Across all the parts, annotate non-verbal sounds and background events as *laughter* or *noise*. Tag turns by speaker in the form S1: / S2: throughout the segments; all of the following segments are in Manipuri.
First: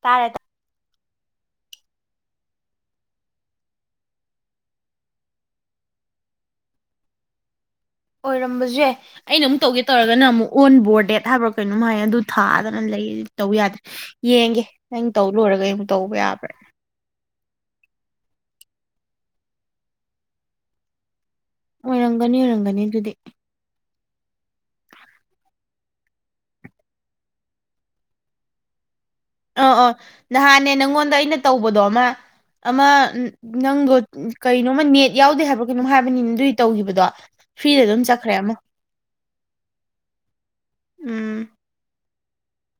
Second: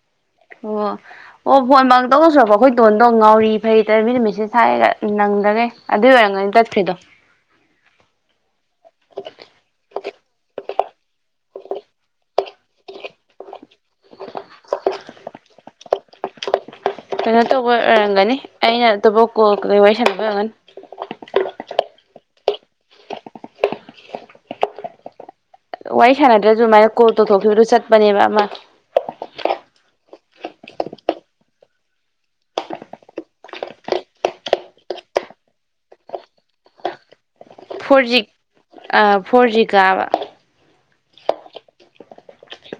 S1: ꯇꯥꯔꯦ
S2: ꯑꯣ ꯑꯣ ꯐꯣꯟ ꯃ ꯇꯧ ꯇꯧ ꯁꯨꯔꯛꯄꯣ ꯑꯩꯈꯣꯏ ꯇꯣꯟꯗꯣ ꯉꯥꯎꯔꯤ ꯐꯩ ꯇꯔ ꯃꯤ ꯅꯨ ꯃꯠꯁꯦ ꯊꯥꯏꯑꯒ ꯅꯪꯗ꯭ꯔꯒꯦ ꯑꯗꯨꯏ ꯑꯣꯏꯔꯝꯒꯅꯤ ꯆꯠꯈ꯭ꯔꯤꯗꯣ
S1: ꯑꯣꯏꯔꯝꯕꯁꯦ ꯑꯩꯅ ꯑꯃꯨꯛ ꯇꯧꯒꯦ ꯇꯧꯔꯒꯅ ꯑꯃꯨꯛ ꯑꯣꯟ ꯕꯣꯔꯗ ꯗꯦꯠ ꯍꯥꯏꯕ꯭ꯔꯣ ꯀꯩꯅꯣꯝ ꯍꯥꯏ ꯑꯗꯨ ꯊꯥꯗꯅ ꯂꯩ ꯇꯧ ꯌꯥꯗ꯭ꯔꯦ ꯌꯦꯡꯒꯦ ꯅꯪ ꯇꯧ ꯂꯣꯏꯔꯒ ꯑꯃꯨꯛ ꯇꯧꯕ ꯌꯥꯕ꯭ꯔꯥ
S2: ꯀꯩꯅꯣ ꯇꯧꯕ ꯑꯣꯏꯔꯝꯒꯅꯤ ꯑꯩꯅ ꯑꯇꯣꯞꯕꯨꯥꯎ ꯀꯣꯜ ꯋꯥꯔꯤ ꯁꯥꯟꯅꯕ ꯑꯣꯏꯔꯝꯒꯅꯤ
S1: ꯑꯣꯏꯔꯝꯒꯅꯤ ꯑꯣꯏꯔꯝꯒꯅꯤ ꯑꯗꯨꯗꯤ
S2: ꯋꯥꯔꯤ ꯁꯥꯟꯅꯗ꯭ꯔꯁꯨ ꯑꯗꯨꯃꯥꯏꯅ ꯀꯣꯜ ꯇꯧꯊꯣꯛꯈꯤꯕꯗꯨ ꯆꯠꯄꯅꯦꯕ ꯑꯃ
S1: ꯑ ꯑ ꯅꯍꯥꯟꯅꯦ ꯅꯪꯉꯣꯟꯗ ꯑꯩꯅ ꯇꯧꯕꯗꯣ ꯑꯃ ꯑꯃ ꯅꯪꯗꯣ ꯀꯩꯅꯣꯃ ꯅꯦꯠ ꯌꯥꯎꯗꯦ ꯍꯥꯏꯕ꯭ꯔꯥ ꯀꯩꯅꯣ ꯍꯥꯏꯕꯅꯤꯅ ꯑꯗꯨꯏ ꯇꯧꯈꯤꯕꯗꯣ ꯐ꯭ꯔꯤꯗ ꯑꯗꯨꯝ
S2: ꯐꯣꯔꯖꯤ
S1: ꯆꯠꯈ꯭ꯔꯦ ꯑꯃ
S2: ꯑ ꯐꯣꯔꯖꯤ ꯀꯥꯕ
S1: ꯎꯝ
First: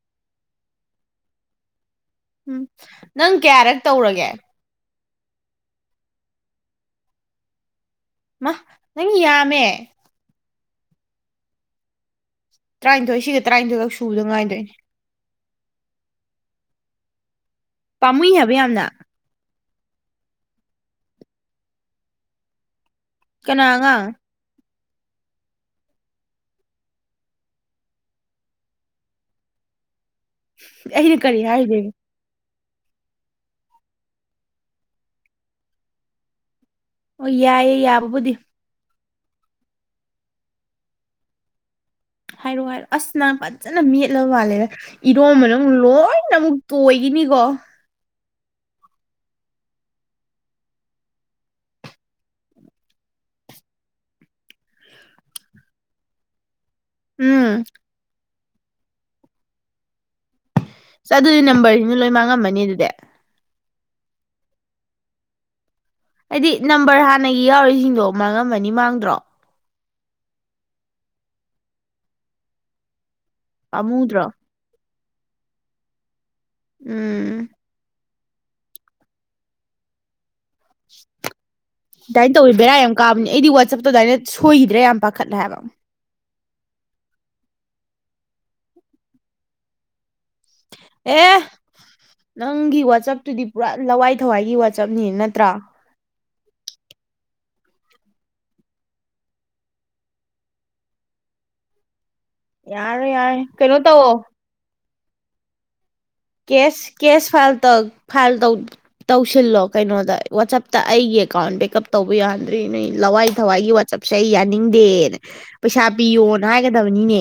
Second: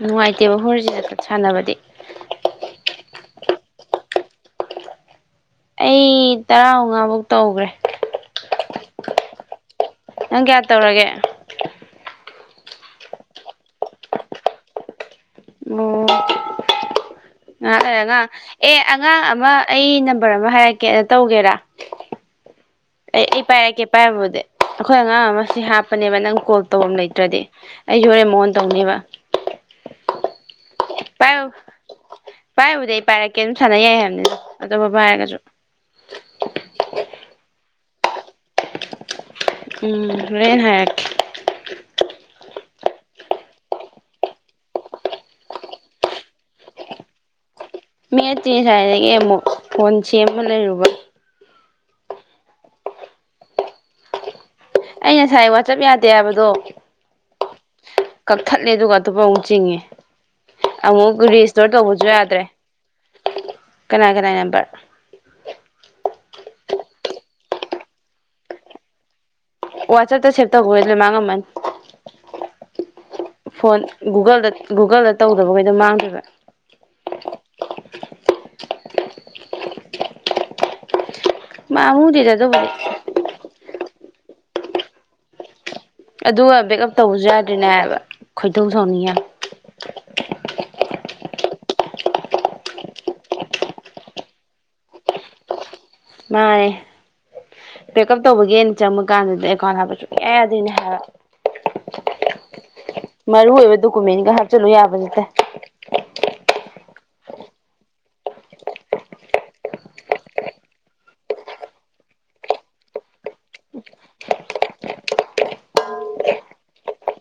S2: ꯅꯨꯡꯉꯥꯏꯇꯦꯕ ꯍꯣꯔꯁꯤꯗ ꯁꯥꯟꯅꯕꯗꯤ
S1: ꯎꯝ ꯅꯪ ꯀꯌꯥꯔꯛ ꯇꯧꯔꯒꯦ
S2: ꯑꯩ ꯇꯔꯥ ꯃꯉꯥꯃꯨꯛ ꯇꯧꯈ꯭ꯔꯦ
S1: ꯃꯥ ꯅꯪ ꯌꯥꯝꯃꯦ
S2: ꯄ ꯀꯌꯥ ꯇꯧꯔꯒꯦ
S1: ꯇꯔꯥꯅꯤꯊꯣꯏ ꯁꯤꯒ ꯇꯔꯥꯅꯤꯊꯣꯏꯈ ꯁꯨꯕꯗ ꯉꯥꯏꯗꯣꯏꯅꯦ
S2: ꯑꯉ
S1: ꯄꯥꯝꯃꯨꯏ ꯍꯥꯏꯕ
S2: ꯑꯦ
S1: ꯌꯥꯝꯅ
S2: ꯑꯉꯥꯡ ꯑꯃ ꯑꯩ ꯅꯝꯕꯔ ꯑꯃ ꯍꯥꯏꯔꯛꯀꯦꯅ ꯇꯧꯒꯦꯔꯥ ꯑꯩ ꯑꯩ
S1: ꯀꯅꯥ
S2: ꯄꯥꯏꯔꯛꯀꯦ
S1: ꯑꯉꯥꯡ
S2: ꯄꯥꯏꯔꯝꯃꯗꯤ ꯑꯩꯈꯣꯏ ꯑꯉꯥꯡ ꯑꯃꯁꯤ ꯍꯥꯞꯄꯅꯦꯕ ꯅꯪ ꯀꯣꯜ ꯇꯧꯝ ꯂꯩꯇ꯭ꯔꯗꯤ ꯑꯩ ꯌꯣꯔꯦ ꯃꯑꯣꯣꯟ ꯇꯧꯅꯦꯕ
S1: ꯑꯩꯅ ꯀꯔꯤ ꯍꯥꯏꯗꯦꯒꯦ
S2: ꯄꯥꯏꯕꯨꯗꯤ ꯑꯩ ꯄꯥꯏꯔꯛꯀꯦ ꯑꯗꯨꯝ ꯁꯥꯟꯅꯩꯏ ꯍꯥꯏꯕꯅꯤ ꯑꯇꯣꯞꯄ ꯄꯥꯏꯔꯒꯁꯨ
S1: ꯑꯣ ꯌꯥꯏꯌꯦꯦ ꯌꯥꯕꯕꯨꯗꯤ
S2: ꯎꯝ ꯔꯦꯟ ꯍ
S1: ꯍꯥꯏꯔꯣ ꯍꯥꯏꯔꯣ ꯑꯁ ꯅꯍ ꯐꯖꯅ ꯃꯦꯠꯂ ꯃꯥꯜꯂꯦꯗ ꯏꯔꯣꯝꯕꯅ ꯑꯃꯨꯛ ꯂꯣꯏꯅ ꯑꯃꯨꯛ ꯇꯣꯏꯈꯤꯅꯤꯀꯣ
S2: ꯃꯤꯠꯇ ꯁ꯭ꯋꯥꯏꯗꯒꯤ ꯑꯃꯨꯛ ꯀꯣꯟ ꯁꯦꯝꯃ ꯂꯩꯔꯨꯕ ꯑꯩ ꯉꯁꯥꯏ ꯋꯥꯆꯞ ꯌꯥꯗꯦ ꯍꯥꯏꯕꯗꯣ
S1: ꯎꯝ
S2: ꯀꯛꯊꯠꯂꯦ ꯑꯗꯨꯒ ꯑꯇꯣꯞꯄ ꯑꯃꯨꯛ ꯆꯤꯡꯉꯦ
S1: ꯆ
S2: ꯑꯃꯨꯛ
S1: ꯑꯗꯨꯗꯤ
S2: ꯔꯤꯁꯇꯣꯔ
S1: ꯅꯝꯕꯔꯁꯤꯅ
S2: ꯇꯧꯕꯁꯨ
S1: ꯂꯣꯏ
S2: ꯌꯥꯗ꯭ꯔꯦ
S1: ꯃꯥꯡꯉꯝꯃꯅꯤ ꯑꯗꯨꯗꯤ
S2: ꯀꯅꯥ ꯀꯅꯥ ꯅꯦꯝꯝꯕꯔ
S1: ꯍꯥꯏꯗꯤ ꯅꯝꯕꯔ ꯍꯥꯟꯅꯒꯤ ꯌꯥꯎꯔꯤꯁꯤꯡꯗꯣ ꯃꯥꯡꯉꯝꯃꯅꯤ ꯃꯥꯡꯗ꯭ꯔꯣ
S2: ꯋꯥꯆꯞꯇ ꯁꯦꯚ ꯇꯧꯈꯦ ꯂꯣꯏꯃꯥꯡꯃꯟ ꯐꯣꯟ
S1: ꯄꯥꯝꯃꯨꯗ꯭ꯔꯣ
S2: ꯨꯒꯜꯗ ꯨꯒꯜꯗ ꯇꯧꯗꯕꯈꯩꯗꯣ ꯃꯥꯡꯗꯣꯏꯕ
S1: ꯎꯝ *unintelligible*
S2: ꯃꯥꯡꯉꯨꯗꯦꯗ
S1: ꯑꯗꯨꯃꯥꯏꯅ ꯇꯧꯋꯤ
S2: ꯑꯗꯨꯕꯨꯗꯤ
S1: ꯕꯦꯔꯥ ꯌꯥꯝ ꯀꯥꯕꯅꯤ ꯑꯩꯗꯤ ꯋꯥ ꯆꯞꯄ ꯑꯗꯨꯗꯥꯥꯏꯅ ꯁꯣꯏꯈꯤꯗ꯭ꯔꯦ ꯌꯥꯝ ꯄꯥꯈꯠꯂꯦ ꯍꯥꯏꯕ
S2: ꯑꯗꯨꯒ ꯕꯦꯛꯑꯞ ꯇꯧꯕꯁꯨ ꯌꯥꯗ꯭ꯔꯤꯅꯦꯕ ꯈꯣꯏꯗꯧ ꯁꯥꯎꯅꯤꯡꯉ
S1: ꯑꯦ ꯅꯪꯒꯤ ꯋꯥꯆꯞꯇꯨꯗꯤ ꯄꯨꯔꯥ ꯂꯋꯥꯏ ꯊꯋꯥꯏꯒꯤ ꯋꯥꯆꯞꯅꯤ ꯅꯠꯇ꯭ꯔꯥ
S2: ꯃꯥꯅꯦ ꯄꯦꯛ ꯎꯞ ꯇꯧꯕꯒꯦꯅ ꯆꯪꯕ ꯀꯥꯟꯗꯗꯤ ꯑꯩꯀꯥꯎ ꯍꯥꯏꯕ ꯁꯨꯌꯥ ꯌꯥꯗꯣꯏꯅꯦ ꯍꯥꯏꯔꯛ
S1: ꯌꯥꯔꯣꯏ ꯌꯥꯔꯦ
S2: ꯃꯔꯨ ꯑꯣꯏꯕ
S1: ꯀꯩꯅꯣ ꯇꯧꯋꯣ
S2: ꯗꯣꯀꯨꯃꯦꯟꯒ ꯍꯥꯞꯆꯤꯜꯂꯨ ꯌꯥꯕꯅꯦ ꯦ *unintelligible*
S1: ꯀꯦꯁ ꯀꯦꯁ ꯐꯥꯏꯜ ꯐꯥꯏꯜꯧ ꯇꯧꯁꯤꯜꯂꯣ ꯀꯩꯅꯣꯗ ꯋꯥꯆꯞꯇ ꯑꯩꯒꯤ ꯑꯦꯀꯥꯎꯟ ꯕꯦꯛꯑꯞ ꯇꯧꯕ ꯌꯥꯗ꯭ꯔꯤ ꯅꯣꯏ ꯂꯋꯥꯏ ꯊꯋꯥꯏꯒꯤ ꯋꯥꯆꯞꯁꯦ ꯑꯩ ꯌꯥꯅꯤꯡꯗꯦꯅ ꯄꯩꯁꯥ ꯄꯤꯌꯣꯅ ꯍꯥꯏꯒꯗꯕꯅꯤꯅꯦ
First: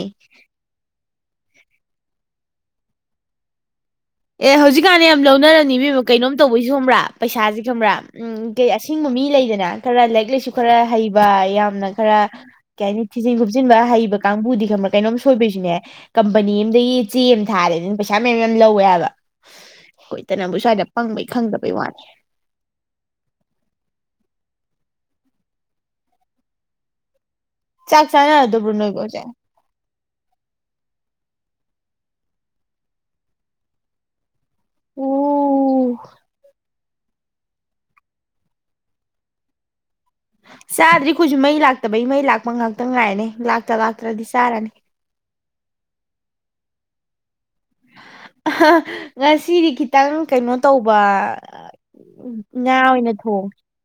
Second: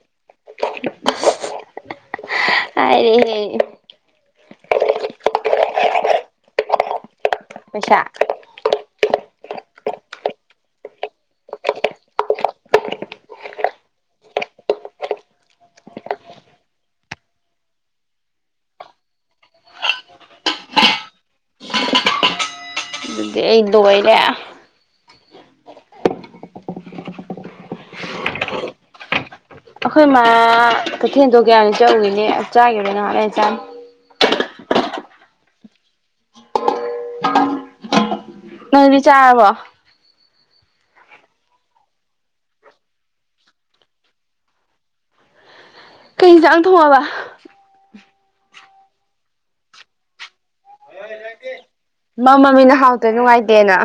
S2: ꯍꯥꯏꯔꯦꯍꯦ
S1: ꯑꯦ ꯍꯧꯖꯤꯛꯀꯥꯟꯅ ꯌꯥꯝ ꯂꯧꯅꯔꯅꯤ ꯃꯤꯦꯝꯃ ꯀꯩꯅꯣꯝ ꯇꯧꯕꯩ ꯁꯣꯕ꯭ꯔꯥ ꯄꯩꯁꯥꯁꯦ ꯈꯪꯕ꯭ꯔꯥ
S2: ꯄꯩꯁꯥ
S1: ꯎꯝ ꯀ ꯑꯁꯤꯡꯕ ꯃꯤ ꯂꯩꯗꯅ ꯈꯔ ꯂꯥꯏꯔꯤꯛ ꯂꯥꯏꯁꯨ ꯈꯔ ꯍꯩꯕ ꯌꯥꯝꯅ ꯈꯔ ꯀꯩ ꯍꯥꯏꯅꯤ ꯊꯤꯖꯤꯟ ꯈꯣꯞꯆꯤꯟꯕ ꯍꯩꯕ ꯀꯥꯡꯕꯨꯗꯤ ꯈꯪꯕ꯭ꯔꯥ ꯀꯩꯅꯣꯝ ꯁꯣꯏꯕꯩꯁꯨꯅꯦ ꯀꯝꯄꯅꯤ ꯑꯗꯒꯤ ꯆꯦ ꯑꯃ ꯊꯥꯔꯦꯅ ꯄꯩꯁꯥ ꯃꯌꯥꯝ ꯌꯥꯝ ꯂꯧꯋꯦ ꯍꯥꯏꯕ ꯍꯣꯏꯇꯅꯕꯨ ꯁ꯭ꯋꯥꯏꯗ ꯄꯪꯕꯩ ꯈꯪꯗꯕꯩ ꯋꯥꯅꯤꯦ
S2: ꯑꯗꯨꯗꯤ ꯑꯩꯗꯕꯩ ꯂ
S1: ꯆꯥꯛ ꯆꯥꯅ ꯗꯕꯔꯅꯣꯏꯕꯣ ꯆꯦ
S2: ꯑꯩꯈꯣꯏ ꯃꯥ ꯀꯩꯊꯦꯜꯗꯣ ꯀꯌꯥꯅ ꯆꯠꯎꯨꯔꯤꯅꯦ ꯆꯥꯈꯤꯕꯕꯅꯣꯅꯁꯥꯡ
S1: ꯑꯣ
S2: ꯅ ꯆꯥꯕꯣ
S1: ꯆꯥꯗ꯭ꯔꯤꯈꯣꯏꯁꯨ ꯃꯩ ꯂꯥꯛꯇꯕꯩ ꯃꯩ ꯂꯥꯛꯄ ꯉꯍꯥꯛꯇꯪ ꯉꯥꯏꯔꯅꯦ ꯂꯥꯛꯇ ꯂꯥꯛꯇ꯭ꯔꯗꯤ ꯆꯥꯔꯅꯤ
S2: ꯀꯩ ꯌꯦꯟꯁꯥꯡ ꯊꯣꯡꯉꯕ
S1: ꯉꯁꯤꯗꯤ ꯈꯤꯇꯪ ꯀꯩꯅꯣ ꯇꯧꯕ
S2: ꯃ
S1: ꯉꯥ
S2: ꯃꯃꯤꯅ
S1: ꯑꯣꯏꯅ
S2: ꯍꯥꯎꯗꯣꯏ
S1: ꯊꯣꯡ
S2: ꯅꯨꯡꯉꯥꯏꯇꯦꯅ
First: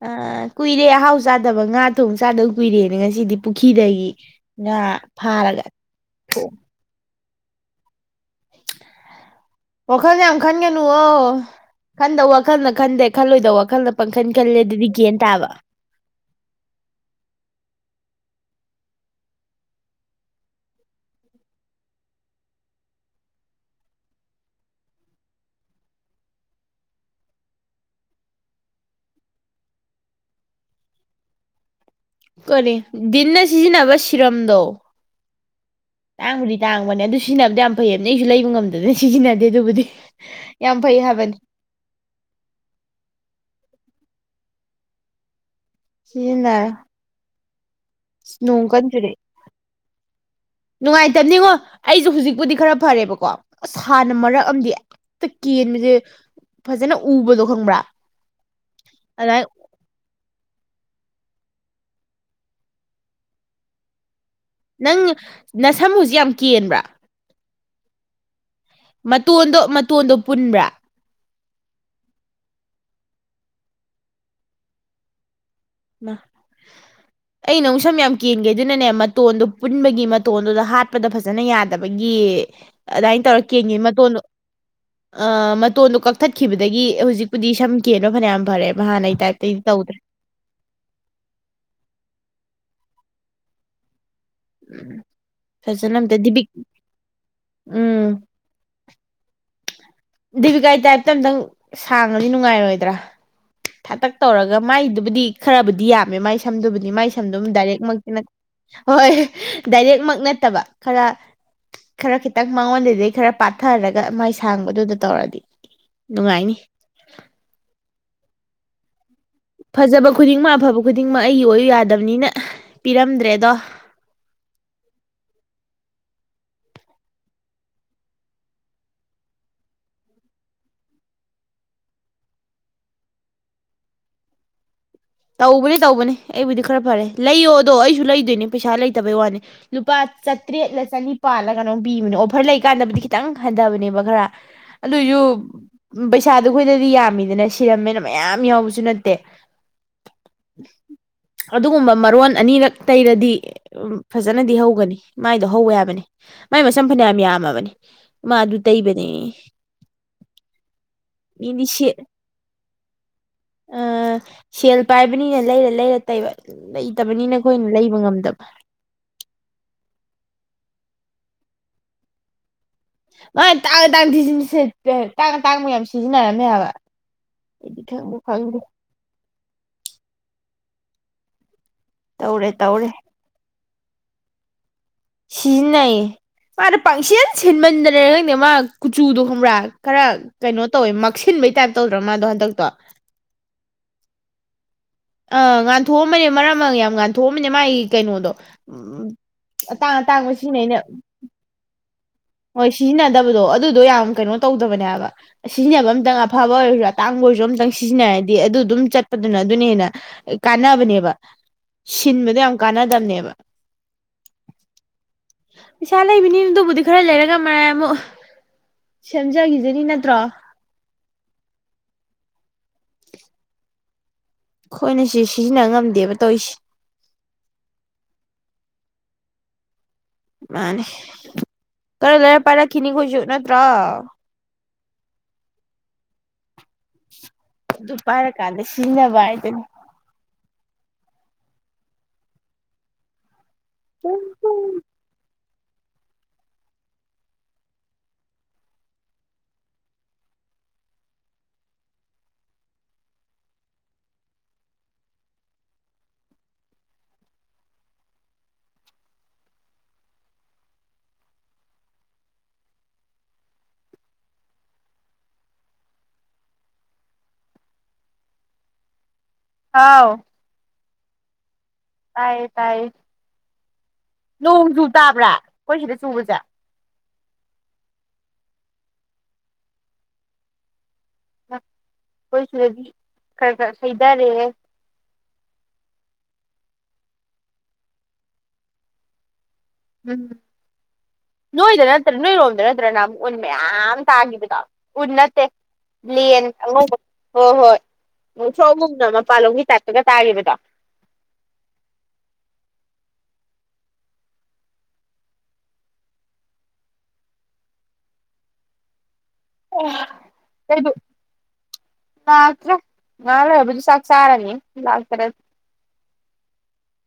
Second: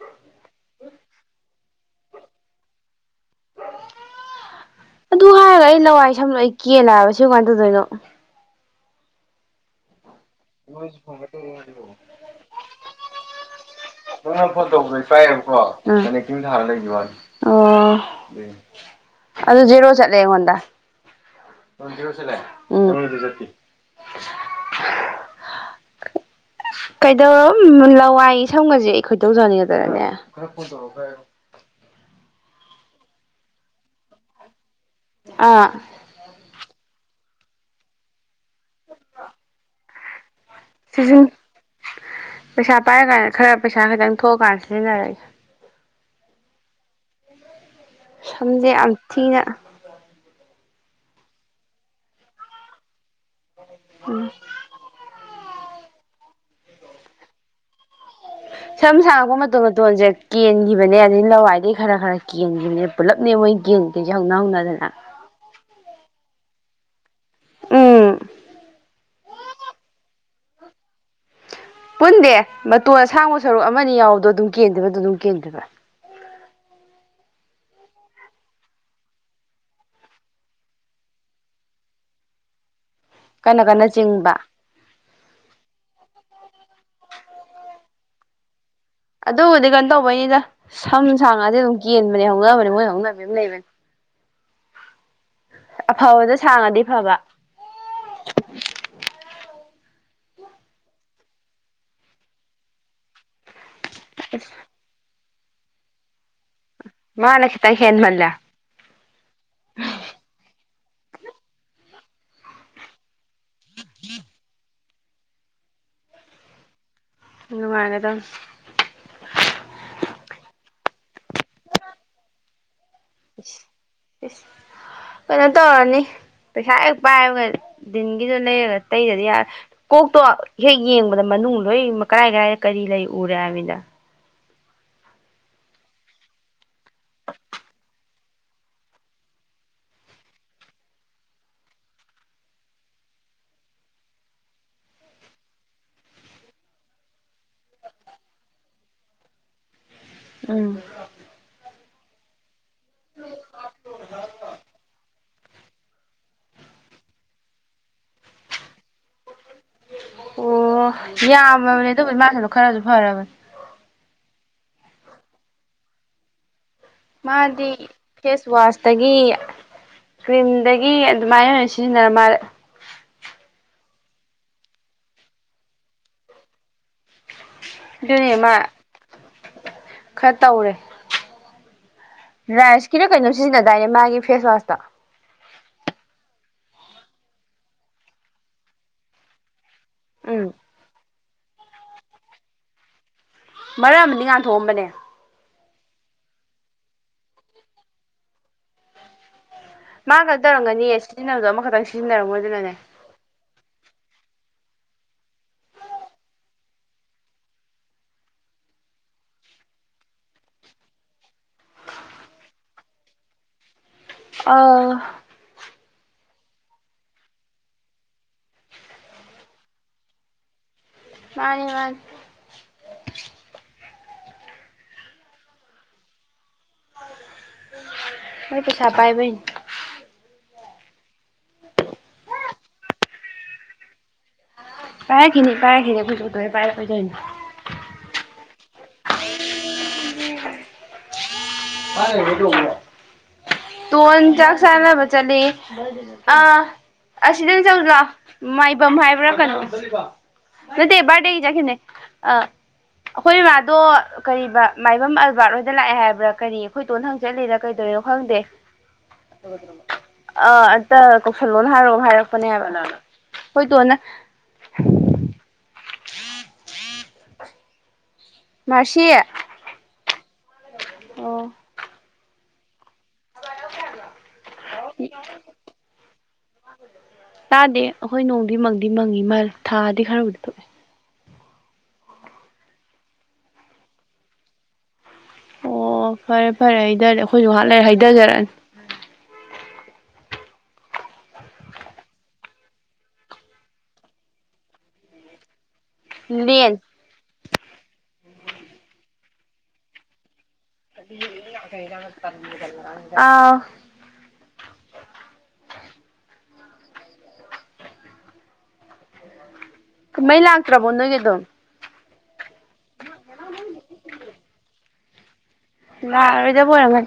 S1: ꯑ ꯀꯨꯏꯔꯦ ꯑꯍꯥꯎ ꯆꯥꯗꯕ ꯉꯥ ꯊꯣꯡ ꯆꯥꯗꯕ ꯀꯨꯏꯔꯦꯅꯦ ꯉꯁꯤꯗꯤ ꯄꯨꯈ꯭ꯔꯤꯗꯒꯤ ꯉꯥ ꯐꯥꯔꯒ
S2: ꯍꯥꯏꯔꯒ ꯑꯩ ꯂꯋꯥꯏ ꯁꯝꯂ ꯑꯩ
S1: ꯊꯣꯡ
S2: ꯀꯦꯂ ꯍꯥꯏꯕꯁꯦ ꯁꯤ ꯀꯗꯗꯣꯏꯩꯅꯣ
S1: ꯑꯣ ꯈꯔ ꯈꯟꯦꯅꯣ ꯈꯟ ꯋꯥ ꯋꯥ ꯋꯥꯈꯜꯅ ꯈꯟꯗꯦ ꯈꯜꯂꯣꯏꯗꯕ ꯋꯥꯈꯜꯅ ꯄꯪꯈꯟ
S2: ꯅꯪꯅ
S1: ꯈꯜꯂꯦ
S2: ꯐꯣꯟ
S1: ꯑꯗꯨꯗꯤ
S2: ꯇꯧꯕꯗ
S1: ꯒ꯭ꯌꯥꯟ ꯇꯥꯕ
S2: ꯄꯥꯏꯌꯦꯕꯀꯣ ꯀꯅꯀꯤꯤꯡ ꯊꯥꯔ ꯂꯩꯕ ꯋꯥꯅꯤ ꯑꯗꯨ ꯖꯔꯣ ꯆꯠꯂꯦ ꯑꯩꯉꯣꯟꯗ *unintelligible* ꯀꯩꯗꯧꯔꯣ ꯂꯋꯥꯏ ꯁꯝꯒꯁꯦ ꯈꯣꯏꯗꯧ ꯖꯥꯎꯅꯤꯡꯉꯛꯗꯔꯅꯦ
S1: ꯀꯔꯤ ꯗꯤꯟꯅ ꯁꯤꯖꯤꯟꯅꯕ ꯁꯤꯔꯝꯗꯣ
S2: ꯑꯥ
S1: ꯇꯥꯡꯕꯨꯗꯤ ꯇꯥꯡꯕꯅꯦ ꯑꯗꯨ ꯁꯤꯖꯤꯟꯅꯕꯗꯤ ꯌꯥꯝ ꯐꯩꯌꯦꯕꯅꯦ ꯑꯩꯁꯨ ꯂꯩꯕ ꯉꯝꯗꯗꯅ ꯁꯤꯖꯤꯟꯅꯗꯦ ꯑꯗꯨꯕꯨꯗꯤ ꯌꯥꯝ ꯐꯩ
S2: ꯁꯤꯁꯤꯡ
S1: ꯍꯥꯏꯕꯅꯤ
S2: ꯄꯩꯁꯥ ꯄꯥꯏꯔ ꯀꯥꯟꯅ ꯈꯔ ꯄꯩꯁꯥ ꯈꯤꯇꯪ ꯊꯣꯛꯑꯀꯥꯟꯗ ꯁꯤꯖꯤꯟꯅꯔꯒꯦ
S1: ꯁꯤꯁꯤꯟꯅꯔꯣ
S2: ꯁꯝꯖꯦ ꯌꯥꯝ ꯊꯤꯅ
S1: ꯅꯨꯡꯉꯥꯏꯇꯝꯅꯤꯉꯣ ꯑꯩꯁꯨ ꯍꯧꯖꯤꯛꯄꯨꯗꯤ ꯈꯔ ꯐꯔꯦꯕꯀꯣ ꯑꯁ ꯍꯥꯟꯅ ꯃꯔꯛ ꯑꯃꯗꯤ ꯍꯦꯛꯇ ꯀꯦꯟꯕꯖꯦ ꯐꯖꯅ ꯎꯕꯗꯣ ꯈꯪꯕ꯭ꯔꯥ
S2: ꯁꯝ ꯁꯥꯡꯉꯛꯄ
S1: ꯑꯗꯨꯃꯥꯏ
S2: ꯃꯇꯣꯟ ꯃꯇꯣꯟꯁꯦ ꯀꯦꯟ ꯒꯤꯕꯅꯦ ꯑꯗꯩ ꯂꯋꯥꯏꯗꯒꯩ ꯈꯔ ꯈꯔ ꯀꯦꯟꯈꯤꯕꯅꯦ ꯄꯨꯜꯂꯞꯅꯦ ꯃꯣꯏ ꯀꯦꯟꯒꯤ
S1: ꯅꯪ ꯅꯁꯝ ꯍꯨꯖꯤꯛ ꯌꯥꯝ ꯀꯦꯟꯕ꯭ꯔꯥ
S2: ꯎꯝ
S1: ꯃꯇꯣꯟꯗꯣ ꯃꯇꯣꯟꯗꯣ ꯄꯨꯟꯕ꯭ꯔꯥ
S2: ꯄꯨꯟꯗꯦ ꯃꯇꯣꯟ ꯑꯁꯥꯡꯕ ꯁꯔꯨꯛ ꯑꯃꯅꯤ ꯌꯥꯎꯕꯗꯣ ꯑꯗꯨꯝ ꯀꯦꯟꯗꯣꯏꯕ ꯑꯗꯨꯗꯨꯝ ꯀꯦꯟꯗꯣꯏꯕ
S1: ꯑꯩ ꯅꯃꯨꯛ ꯁꯝ ꯌꯥꯝ ꯀꯦꯟꯒꯦ ꯑꯗꯨꯅꯅꯦ ꯃꯇꯣꯟꯗꯣ ꯄꯨꯟꯕꯒꯤ ꯃꯇꯣꯟꯗꯨꯗ ꯍꯥꯠꯄꯗ ꯐꯖꯅ ꯌꯥꯗꯕꯒꯤ ꯑꯗꯥꯏꯟꯅ ꯇꯧꯔꯛ
S2: ꯀꯟꯅ
S1: ꯀꯦꯟꯒꯤ
S2: ꯀꯟꯅ
S1: ꯃꯇꯣꯟꯗꯣ
S2: ꯆꯤꯡꯕ
S1: ꯑ ꯃꯇꯣꯟꯗꯣ ꯀꯛꯊꯠꯈꯤꯕꯗꯒꯤ ꯍꯧꯖꯤꯛꯄꯨꯗꯤ ꯁꯝ ꯀꯦꯟꯕ ꯐꯅꯌꯥꯝ ꯐꯔꯦ
S2: ꯑꯗꯨꯕꯨꯗꯤ ꯒꯩꯅꯣ ꯇꯧꯕꯩꯅꯤꯗ ꯁꯝ ꯁꯥꯥꯡ ꯉꯥꯗꯤ ꯑꯗꯨꯝ ꯀꯦꯟꯕꯅꯦ ꯍꯧꯅꯕꯅꯦ ꯃꯣꯏ ꯍꯧꯅꯕꯤ ꯑꯃ ꯂꯩꯕꯅꯤ
S1: ꯎꯝ ꯐꯁꯅꯑꯝꯗꯗꯤ‌ ꯚꯤꯛ
S2: ꯁꯥꯡꯉꯗꯤ ꯐꯕ
S1: ꯎꯝ ꯗꯦꯕꯤꯀꯥꯒꯤ ꯇꯥꯏꯞꯇ ꯑꯝꯇꯪ ꯁꯥꯡꯉꯗꯤ ꯅꯨꯡꯉꯥꯏꯔꯣꯏꯗ꯭ꯔꯥ ꯊꯥꯛꯇꯛ ꯇꯧꯔꯒ ꯃꯥꯏꯗꯨꯕꯨꯗꯤ ꯈꯔꯕꯨꯗꯤ ꯌꯥꯝꯃꯦ ꯃꯥꯏꯁꯦ ꯁꯝꯗꯨꯕꯨꯗꯤ ꯃꯥꯏ ꯁꯝꯗꯨꯝ
S2: ꯃꯥꯅ ꯈꯤꯇꯪ
S1: ꯗꯥꯏꯔꯦꯛꯃꯛꯇꯤ ꯅꯠ
S2: ꯍꯦꯟꯃꯜꯂꯦ
S1: ꯍꯣꯏ ꯗꯥꯏꯔꯦꯛꯃꯛ ꯅꯠꯇꯕ ꯈꯔ ꯈꯔ ꯈꯤꯇꯪ ꯃꯥꯡꯉꯣꯟꯗꯗꯩ ꯈꯔ ꯄꯥꯊꯔꯒ ꯃꯥꯏ ꯁꯥꯡꯕꯗꯨꯗ ꯇꯧꯔꯗꯤ ꯅꯨꯡꯉꯥꯏꯅꯤ
S2: ꯅꯨꯉꯥꯏꯒꯗꯝꯅꯤ
S1: ꯐꯖꯕ ꯈꯨꯗꯤꯡꯃꯛ ꯑꯐꯕ ꯈꯨꯗꯤꯡꯃꯛ ꯑꯩꯒꯤ ꯑꯣꯏꯎ ꯌꯥꯗꯕꯅꯤꯅ ꯄꯤꯔꯝꯗ꯭ꯔꯦꯗꯣ
S2: ꯏꯁ ꯏꯁ ꯀꯩꯅꯣ ꯇꯧꯔꯅꯤ ꯄꯩꯁꯥ ꯍꯦꯛ ꯄꯥꯏꯕꯒ ꯗꯤꯟꯒꯤꯗ ꯂꯩꯔꯒ ꯇꯩꯗꯗꯤ ꯌꯥꯔꯦ ꯀꯣꯛꯇꯣ ꯍꯦꯛ ꯌꯦꯡꯕꯗ ꯃꯅꯨꯡ ꯂꯣꯏ ꯀꯔꯥꯏ ꯀꯔꯥꯏꯗ ꯀꯔꯤ ꯂꯩ ꯎꯔꯦ ꯍꯥꯏꯃꯤꯗ
S1: ꯇꯧꯕꯅꯤ ꯇꯧꯕꯅꯤ ꯑꯩꯕꯨꯗꯤ ꯈꯔ ꯐꯔꯦ ꯂꯩꯌꯣꯗꯣ ꯑꯩꯁꯨ ꯂꯩꯗꯣꯏꯅꯦ ꯄꯩꯁꯥ ꯂꯩꯇꯕꯩ ꯋꯥꯅꯤ ꯂꯨꯄꯥ ꯆꯥꯇ꯭ꯔꯦꯠꯂ ꯆꯅꯤꯄꯥꯜꯂ ꯀꯩꯅꯣꯝ ꯄꯤꯕꯅꯦ ꯑꯣꯐꯔ ꯂꯩꯀꯥꯟꯗꯕꯨꯗꯤ ꯈꯤꯇꯪ ꯍꯟꯊꯕꯅꯦꯕ ꯈꯔ ꯑꯗꯨꯑꯣꯏꯁꯨ ꯄꯩꯁꯥꯗꯣ ꯑꯩꯈꯣꯏꯗꯗꯤ ꯌꯥꯝꯃꯤꯗꯅ ꯁꯤꯔꯝꯃꯦꯅ ꯃꯌꯥꯝ ꯌꯥꯎꯕꯁꯨ ꯅꯠꯇꯦ
S2: ꯎꯝ
S1: ꯑꯗꯨꯒꯨꯝꯕ ꯃꯔꯣꯟ ꯑꯅꯤꯔꯛ ꯇꯩꯔꯗꯤ ꯎꯝ ꯐꯖꯅꯗꯤ ꯍꯧꯒꯅꯤ ꯃꯥꯏꯗꯣ ꯍꯧꯋꯦ ꯍꯥꯏꯕꯅꯤ ꯃꯥꯏ ꯃꯁꯝ ꯐꯅꯌꯥꯝ ꯌꯥꯝꯃꯕꯅꯤ ꯃꯥ ꯑꯗꯨ ꯇꯩꯕꯅꯤ
S2: ꯑꯣ ꯌꯥꯝꯃꯕꯅꯦ ꯑꯗꯨꯕꯨꯗꯤ ꯃꯥꯏ ꯁꯝꯗꯣ ꯈꯔꯁꯨ ꯐꯔꯕꯅꯦ
S1: ꯁꯦꯜ ꯄꯥꯏꯕꯅꯤꯅ ꯂꯩꯔ ꯂꯩꯔ ꯇꯩꯕ ꯂꯩꯇꯕꯅꯤꯅ ꯑꯩꯈꯣꯏꯅ
S2: ꯃꯥꯗꯤ
S1: ꯂꯩꯕ ꯉꯝꯗꯕ
S2: ꯐꯦꯁ ꯋꯥꯁꯇꯒꯤ ꯀ꯭ꯔꯤꯝ ꯑꯗꯒꯤ ꯑꯗꯨꯃꯥꯏꯅ ꯑꯣꯏꯅ ꯁꯤꯖꯤꯟꯅꯔ ꯃꯥꯜꯂꯦ
S1: ꯃꯥꯏ ꯑꯇꯥꯡ ꯑꯇꯥꯡ *unintelligible* ꯑꯇꯥꯡ ꯑꯇꯥꯡꯕ ꯌꯥꯝ ꯁꯤꯖꯤꯟꯅꯔꯝꯃꯦ ꯍꯥꯏꯕ ꯑꯩꯗꯤ ꯈꯪꯕ
S2: ꯑꯗꯨꯅꯦ ꯃꯥ
S1: ꯈꯪꯗꯦ
S2: ꯈꯔ ꯇꯧꯔꯦ
S1: ꯇꯧꯔꯦ ꯇꯧꯔꯦ
S2: ꯔꯥꯏꯁ ꯀꯤꯗꯣ ꯀꯩꯅꯣꯝ ꯁꯤꯖꯤꯟꯅ ꯗꯥꯏꯅꯦ ꯃꯥꯒꯤ ꯐꯦꯁ ꯋꯥꯁꯇꯣ
S1: ꯁꯤꯖꯤꯟꯅꯩꯌꯦ ꯃꯥꯅ ꯄꯪꯁꯤꯟ ꯁꯤꯟꯃꯟꯗꯅꯔ ꯈꯪꯗꯦ ꯃꯥ ꯀꯨꯆꯨꯗꯣ ꯈꯪꯕ꯭ꯔꯥ ꯈꯔ
S2: ꯎꯝ
S1: ꯀꯩꯅꯣ ꯇꯧꯋꯦ ꯃꯛꯁꯤꯟꯕꯩ ꯇꯥꯏꯞ ꯇꯧꯗ꯭ꯔꯥ ꯃꯥꯗꯣ ꯍꯟꯗꯛꯇꯣ
S2: ꯃꯔꯛ ꯑꯃꯗꯤ ꯉꯥꯟ ꯊꯣꯛꯑꯝꯕꯅꯦ
S1: ꯑꯑ ꯉꯥꯟꯊꯣꯛꯑꯝꯕꯅꯦ ꯃꯔꯛ ꯑꯃ ꯌꯥꯝ ꯉꯥꯟꯊꯣꯛꯑꯝꯕꯅꯦ ꯃꯥꯒꯤ ꯀꯩꯅꯣꯗꯣ ꯑꯇꯥꯡ
S2: ꯃꯥ
S1: ꯑꯇꯥꯡꯕ
S2: ꯈꯛ
S1: ꯁꯤꯖꯤꯟꯅꯩꯅ
S2: ꯇꯧꯔꯝꯒꯅꯤꯌꯦ ꯁꯤꯖꯤꯟꯅꯕꯗꯣ ꯑꯃꯈꯛꯇꯪ ꯁꯤꯖꯤꯟꯅꯔꯝꯃꯣꯏ
S1: ꯍꯣꯏ
S2: ꯑꯗꯨꯅꯅꯦ
S1: ꯁꯤꯖꯤꯟꯅꯗꯕꯗꯣ ꯑꯗꯨꯗꯣ ꯌꯥꯝ ꯀꯩꯅꯣ ꯇꯧꯗꯕꯅꯦ ꯍꯥꯏꯕ ꯁꯤꯖꯤꯟꯅꯕ ꯑꯝꯇꯪ ꯑꯐꯕ ꯑꯣꯏꯔꯁꯨ ꯑꯇꯥꯡꯕ ꯑꯣꯏꯔꯁꯨ ꯑꯝꯇꯪ ꯁꯤꯖꯤꯟꯅꯔꯗꯤ ꯑꯗꯨ ꯑꯗꯨꯝ ꯆꯠꯄꯗꯨꯅ ꯑꯗꯨꯅ ꯍꯦꯟꯅ ꯀꯥꯟꯅꯕꯅꯦꯕ ꯁꯤꯟꯕꯗ ꯌꯥꯝ ꯀꯥꯟꯅꯗꯕꯅꯦꯕ
S2: ꯑꯥ
S1: ꯄꯩꯁꯥ ꯂꯩꯕꯅꯤꯅ ꯑꯗꯨꯕꯨꯗꯤ ꯈꯔ ꯂꯩꯔꯒ ꯃꯔꯥꯏ ꯑꯃꯨꯛ ꯁꯦꯝꯖꯒꯤꯖꯅꯤ ꯅꯠꯇ꯭ꯔꯣ
S2: ꯃꯥꯅꯤ ꯃꯥꯅꯤ
S1: ꯑꯩꯈꯣꯏꯅ ꯁꯤ ꯁꯤꯖꯤꯟꯅ ꯉꯝꯗꯦꯕ ꯇꯧꯏꯁꯤ
S2: ꯃꯥꯏ ꯄꯩꯁꯥ ꯄꯥꯏꯕꯩꯅꯤ
S1: ꯃꯥꯅꯦ ꯈꯔ ꯂꯩꯔ ꯄꯥꯏꯔꯛꯈꯤꯅꯤ ꯑꯈꯣꯏꯁꯨ ꯅꯠꯇ꯭ꯔꯣ
S2: ꯄꯥꯏꯔꯛꯈꯤꯅꯤ ꯄꯥꯏꯔꯛꯈꯤꯅꯤ ꯑꯩꯈꯣꯏ ꯇꯣꯏ ꯄꯥꯏ ꯑꯩ ꯀꯩꯅ
S1: ꯀꯥꯟꯗꯩ ꯁꯤꯖꯤꯟꯅꯕ ꯑꯥꯏꯠꯇꯅꯤ
S2: *unintelligible* ꯇꯣꯟ ꯆꯥꯛ ꯆꯥꯟꯅꯕ ꯆꯠꯂꯦꯌꯦ ꯑꯥ ꯑꯁꯤꯗ ꯆꯪꯉꯨꯖꯤ ꯂꯥꯛꯑꯣ ꯃꯥꯏꯕꯝ ꯍꯥꯏꯕ꯭ꯔꯥ ꯀꯩꯅꯣ ꯅꯠꯇꯦ ꯕꯥꯔꯗꯦꯒꯤ ꯆꯠꯈꯤꯝꯅꯦ ꯑ ꯑꯈꯣꯏ ꯏꯃꯥꯗꯣ ꯀꯔꯤꯕ ꯃꯥꯏꯕꯝ ꯑꯜꯕꯥꯔꯠ ꯍꯣꯏꯗ ꯂꯥꯛꯑꯦ ꯍꯥꯏꯕ ꯀꯔꯤ ꯑꯩꯈꯣꯏꯇꯣꯟꯅ ꯍꯪ ꯆꯠꯂꯤꯔ ꯀꯩꯗꯧꯔꯤꯅꯣ ꯈꯪꯗꯦ ꯑꯥ ꯑꯝꯇ ꯀꯧꯁꯜꯂꯣꯅ ꯍꯥꯏꯔꯣ ꯍꯥꯏꯔꯛꯄꯅꯦꯕ ꯀꯅꯥꯅ ꯑꯩꯈꯣꯏ ꯇꯣꯟꯅ ꯃꯥꯔꯁꯤ
S1: ꯍꯥꯎ
S2: ꯑꯣ
S1: ꯇꯥꯏꯌꯦ ꯇꯥꯏꯌꯦ ꯅꯣꯡꯖꯨ ꯇꯥꯕ꯭ꯔꯥ ꯑꯩꯈꯣꯏ ꯁꯤꯗ ꯆꯨꯕꯖꯦ
S2: ꯇꯥꯗꯦ ꯑꯩꯈꯣꯏ ꯅꯣꯡꯗꯤ ꯃꯪꯗꯤ ꯃꯪꯉꯤ ꯃꯥꯜꯂꯦ ꯊꯥꯗꯤ ꯈꯔꯕꯨꯗꯤ ꯊꯣꯛꯑꯦ
S1: ꯑꯩꯈꯣꯏ ꯁꯤꯗꯗꯤ ꯈꯔ ꯈꯔ ꯑꯁꯣꯏꯕ ꯂꯩꯔꯦ
S2: ꯑꯣ ꯐꯔꯦ ꯐꯔꯦ ꯍꯩꯗꯔꯦ ꯑꯩꯈꯣꯏꯁꯨ ꯉꯍꯥꯛ ꯂꯩꯔ ꯍꯩꯗꯖꯔꯛꯑꯅꯤ
S1: ꯎꯝ ꯅꯣꯏꯗ ꯅꯠꯇ꯭ꯔ ꯅꯣꯏꯔꯣꯝꯗ ꯅꯠꯇ꯭ꯔ ꯅꯍꯥꯅꯨꯛ ꯎꯟ ꯃꯌꯥꯝ ꯇꯥꯒꯤꯕꯗꯣ ꯎꯟ ꯅꯠꯇꯦ ꯦꯟ
S2: ꯂꯦꯟ
S1: ꯑꯉꯧꯕ ꯍꯣꯏ ꯍꯣꯏ ꯉꯨꯊ꯭ꯔ ꯑꯍꯨꯝꯅ ꯎꯄꯥꯜꯂꯧꯒꯤ ꯇꯥꯏꯞꯇꯒ ꯇꯥꯈꯤꯕꯗꯣ
S2: ꯑ ꯀꯍꯩ ꯂꯥꯛꯇ꯭ꯔꯕꯣ ꯅꯣꯏꯒꯤ ꯑꯗꯨꯝ
S1: ꯂꯇ꯭ꯔ ꯅꯅꯥꯦ ꯑꯣꯏꯕꯗꯤ ꯁꯥꯀ ꯆꯔꯅꯤ ꯏ ꯂꯥꯛ ꯇꯔ
S2: ꯔꯣꯏꯗꯕꯔꯃ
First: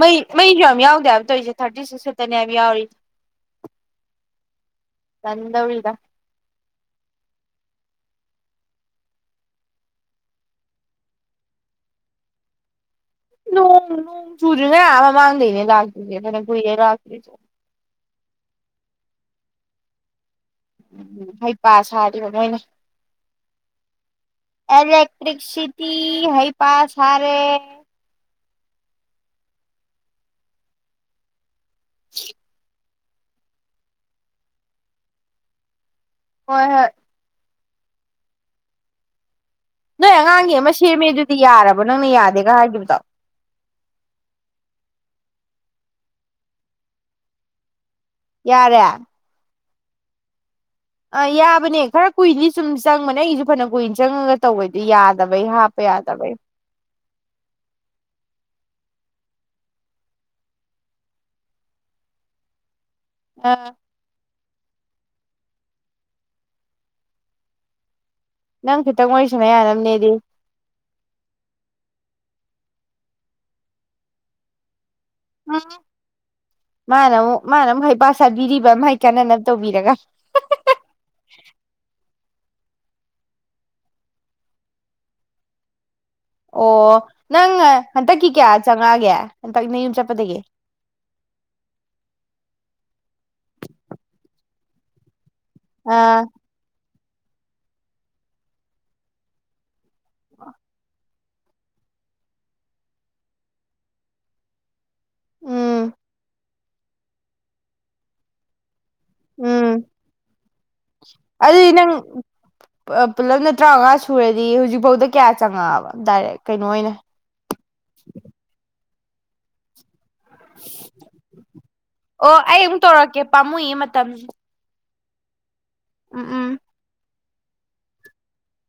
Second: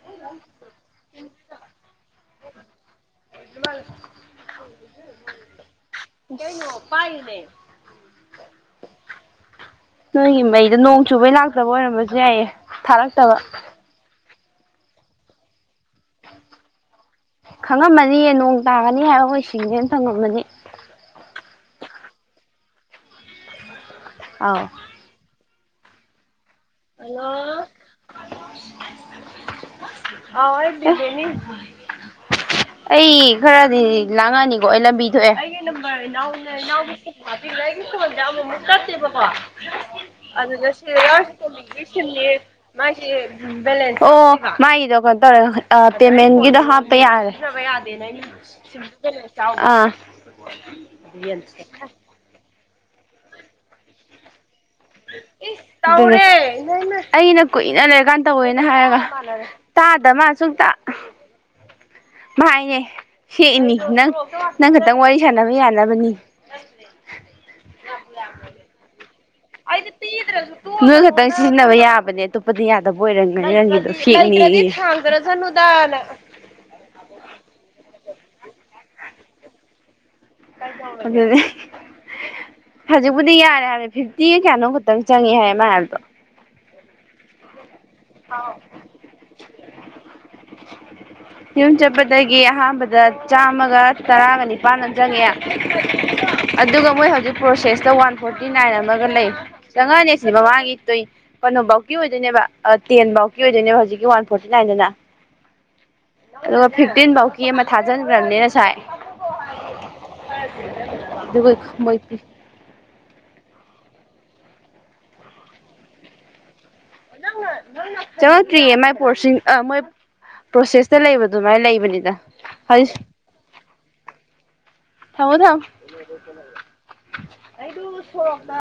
S1: ꯃꯩ ꯃꯩꯁꯨ ꯌꯥꯝ ꯌꯥꯎꯗꯦ ꯍꯥꯏꯕ ꯇꯧꯔꯤꯁꯦ ꯊꯥꯔꯇꯤ ꯁꯤꯛꯁ ꯈꯛꯇꯅꯦ ꯍꯥꯏꯕ ꯌꯥꯎꯔꯤꯁ ꯇꯟꯗꯧꯔꯤꯗ
S2: ꯀꯄꯅꯦ ꯅꯣꯏꯒꯤ ꯃꯩꯗ ꯅꯣꯡ ꯆꯨꯕꯩ ꯂꯥꯛꯇꯕ ꯑꯣꯏꯔꯝꯕꯁꯨ ꯌꯥꯏꯑ ꯊꯥꯔꯛ
S1: ꯎꯣꯡ ꯆꯨꯔꯔꯤꯅꯌꯥꯝ ꯃꯥꯥꯡꯗꯩꯅꯦ ꯂ ꯐꯅ ꯄꯨꯏꯌꯦ ꯔꯥꯁ
S2: ꯃꯥꯅꯤ ꯍꯥꯏꯔ ꯑꯣꯏ ꯏꯁꯤꯡꯁꯦꯅ ꯐꯪꯉꯝꯃꯅꯤ
S1: ꯎꯝ ꯍꯩꯄꯥ ꯁꯥꯔꯤꯕ ꯃꯣꯏꯅ
S2: ꯑꯥꯎ
S1: ꯏꯂꯦꯛꯇ꯭ꯔꯔꯤꯁꯤ ꯇ ꯍꯥꯏ ꯄꯥꯁ ꯍꯔꯦ
S2: ꯑ ꯀꯅꯤ
S1: *unintelligible*
S2: ꯑꯩ ꯈꯔꯗꯤ ꯂꯥꯡꯉꯅꯤꯀꯣ ꯑꯩ ꯂꯝꯕꯤ ꯊꯣꯛꯑꯦ
S1: ꯍꯣꯏ ꯍꯣꯏ
S2: *unintelligible* ꯥꯏꯒꯤ ꯁꯣꯟꯗ ꯑꯃꯃꯨꯛ ꯆꯠꯁꯦꯕꯀꯣ
S1: ꯅꯣꯏ ꯑꯉꯥꯡꯒꯤ ꯑꯃ ꯁꯦꯝꯃꯦꯗꯨꯗꯤ ꯌꯥꯔꯕ ꯅꯪꯅ ꯌꯥꯗꯦꯒ ꯍꯥꯏꯈꯤꯕꯗꯣ
S2: ꯑꯣ ꯃꯥꯒꯤꯗꯣ ꯀꯩꯅꯣ ꯇꯧꯔꯦ ꯄꯦꯃꯦꯟꯒꯤꯗꯣ ꯍꯥꯞꯄ ꯌꯥꯔꯦ ꯅꯅꯤ ꯁꯤꯝꯄꯜ ꯆ ꯑꯥ
S1: ꯑ ꯌꯥꯕꯅꯦ ꯈꯔ ꯀꯨꯏꯅꯤ ꯁꯨꯝ ꯆꯪꯕꯅꯦ ꯑꯩꯁꯨ ꯐꯅ ꯀꯨꯏꯅ ꯆꯪꯉꯒ ꯇꯧꯕꯩꯗꯤ ꯌꯥꯗꯕꯩ ꯍꯥꯞꯄ
S2: ꯇꯦ
S1: ꯌꯥꯗꯕꯩ
S2: ꯑꯩꯅ ꯀꯨꯏꯅ ꯂꯩꯔꯀꯥꯟ ꯇꯧꯅꯦ ꯍꯥꯏꯔꯒ ꯇꯥꯗꯃ ꯁꯨꯡ ꯇ ꯃꯥꯥꯏꯅꯦ
S1: ꯑꯥ
S2: ꯍꯦꯅꯤ ꯅ ꯅꯪ ꯈꯛꯇꯪ ꯋꯥꯔꯤ ꯁꯥꯟꯅꯕ ꯌꯥꯅꯕꯅꯤ
S1: ꯅꯪ ꯆ
S2: *unintelligible* ꯅꯣꯏ ꯈꯛꯇꯪ ꯁꯤꯖꯤꯟꯅꯕ ꯌꯥꯕꯅꯦ ꯑꯗꯨꯝ꯫ *unintelligible* ꯌꯥꯗꯕ ꯑꯣꯏꯔꯝꯒꯅꯤ ꯅꯪꯒꯤꯗꯣ ꯐꯦꯛꯅꯦꯌꯦ꯫
S1: ꯎꯝ ꯃꯥꯅꯃꯨꯛ ꯃꯥꯅꯃꯨꯛ ꯍꯩꯄꯥ ꯁꯥꯕꯤꯔꯤꯕ ꯃꯥꯏ ꯀꯥꯟꯅꯅꯕ ꯇꯧꯕꯤꯔꯒ꯫
S2: *unintelligible* ꯍꯧꯖꯤꯛꯄꯨꯗꯤ ꯌꯥꯔꯦ ꯍꯥꯏꯃꯦ ꯐꯤꯐꯇꯤ ꯀꯌꯥꯅꯣ ꯈꯛꯇꯪ ꯆꯪꯉꯛꯑꯦ ꯍꯥꯏꯌꯦ ꯃꯥ ꯍꯥꯏꯕꯗꯣ꯫
S1: ꯑꯣ ꯅꯪꯉ ꯍꯟꯇꯛꯀꯤ ꯀꯌꯥ ꯆꯪꯉꯛꯑꯒꯦ ꯍꯟꯇꯛ ꯅꯌꯨꯝ ꯆꯠꯄꯗꯒꯤ
S2: ꯗ ꯆꯥꯝꯃꯒ ꯇꯔꯥꯒꯅꯤꯄꯥꯥꯟ ꯑꯃ ꯆꯪꯉꯦ
S1: ꯑꯥ꯫
S2: ꯃꯣꯏ ꯍꯧꯖꯤꯛ ꯄ꯭ꯔꯣꯁꯦꯁꯇ ꯋꯥꯟ ꯐꯣꯔꯇꯤ ꯅꯥꯏꯟ ꯑꯃꯒ ꯂꯩ꯫ ꯆꯪꯉꯛꯑꯅꯤ ꯑꯁꯤ ꯃꯃꯥꯒꯤ *unintelligible* ꯀꯩꯅꯣꯕꯥꯎꯀꯤ ꯑꯣꯏꯗꯣꯏꯅꯦꯕ꯫ ꯑꯥ ꯇꯦꯟꯕꯥꯎꯀꯤ ꯑꯣꯏꯗꯣꯏꯅꯦꯕ ꯍꯧꯖꯤꯛꯀꯤ ꯋꯥꯟ ꯐꯣꯔꯇꯤ ꯅꯥꯏꯟꯗꯨꯅ꯫
S1: ꯎꯝ
S2: ꯑꯗꯨꯒ ꯐꯤꯐꯇꯤꯟ ꯕꯥꯎꯀꯤ ꯑꯃ ꯊꯥꯖꯟꯒ꯭ꯔꯕꯅꯤ ꯉꯁꯥꯏ꯫
S1: ꯎꯝ
S2: ꯑꯗꯨꯒ
S1: ꯑꯗꯨꯗꯤ ꯅꯪ
S2: ꯃꯣꯏ
S1: ꯑꯥ ꯄꯨꯂꯞꯅ ꯇꯔꯥꯎꯉꯥ ꯁꯨꯔꯗꯤ ꯍꯧꯖꯤꯛꯐꯥꯎꯗ ꯀꯌꯥ ꯆꯪꯉꯛꯑꯕ ꯗꯥꯏꯔꯦꯛ ꯀꯩꯅꯣ ꯑꯣꯏꯅ
S2: *unintelligible* ꯆꯡꯉꯛꯇ꯭ꯔꯤꯌꯦ ꯃꯥꯏ ꯄꯔꯣꯁꯤꯡ ꯑꯥ ꯃꯣꯏ ꯄ꯭ꯔꯣꯁꯦꯁꯇ ꯂꯩꯕ ꯑꯗꯨꯃꯥꯏꯅ ꯂꯩꯕꯅꯤꯗ
S1: ꯑꯣ ꯑꯩ ꯑꯃꯨ
S2: ꯍꯧꯖꯤꯛ
S1: ꯇꯧꯔꯛꯀꯦ ꯄꯥꯝꯃꯨꯢꯌꯦ ꯃꯇꯝ
S2: ꯊꯝꯃꯨ ꯊꯝꯃꯨ꯫ ꯑꯩꯗꯨ ꯁꯣꯔꯣꯛꯇ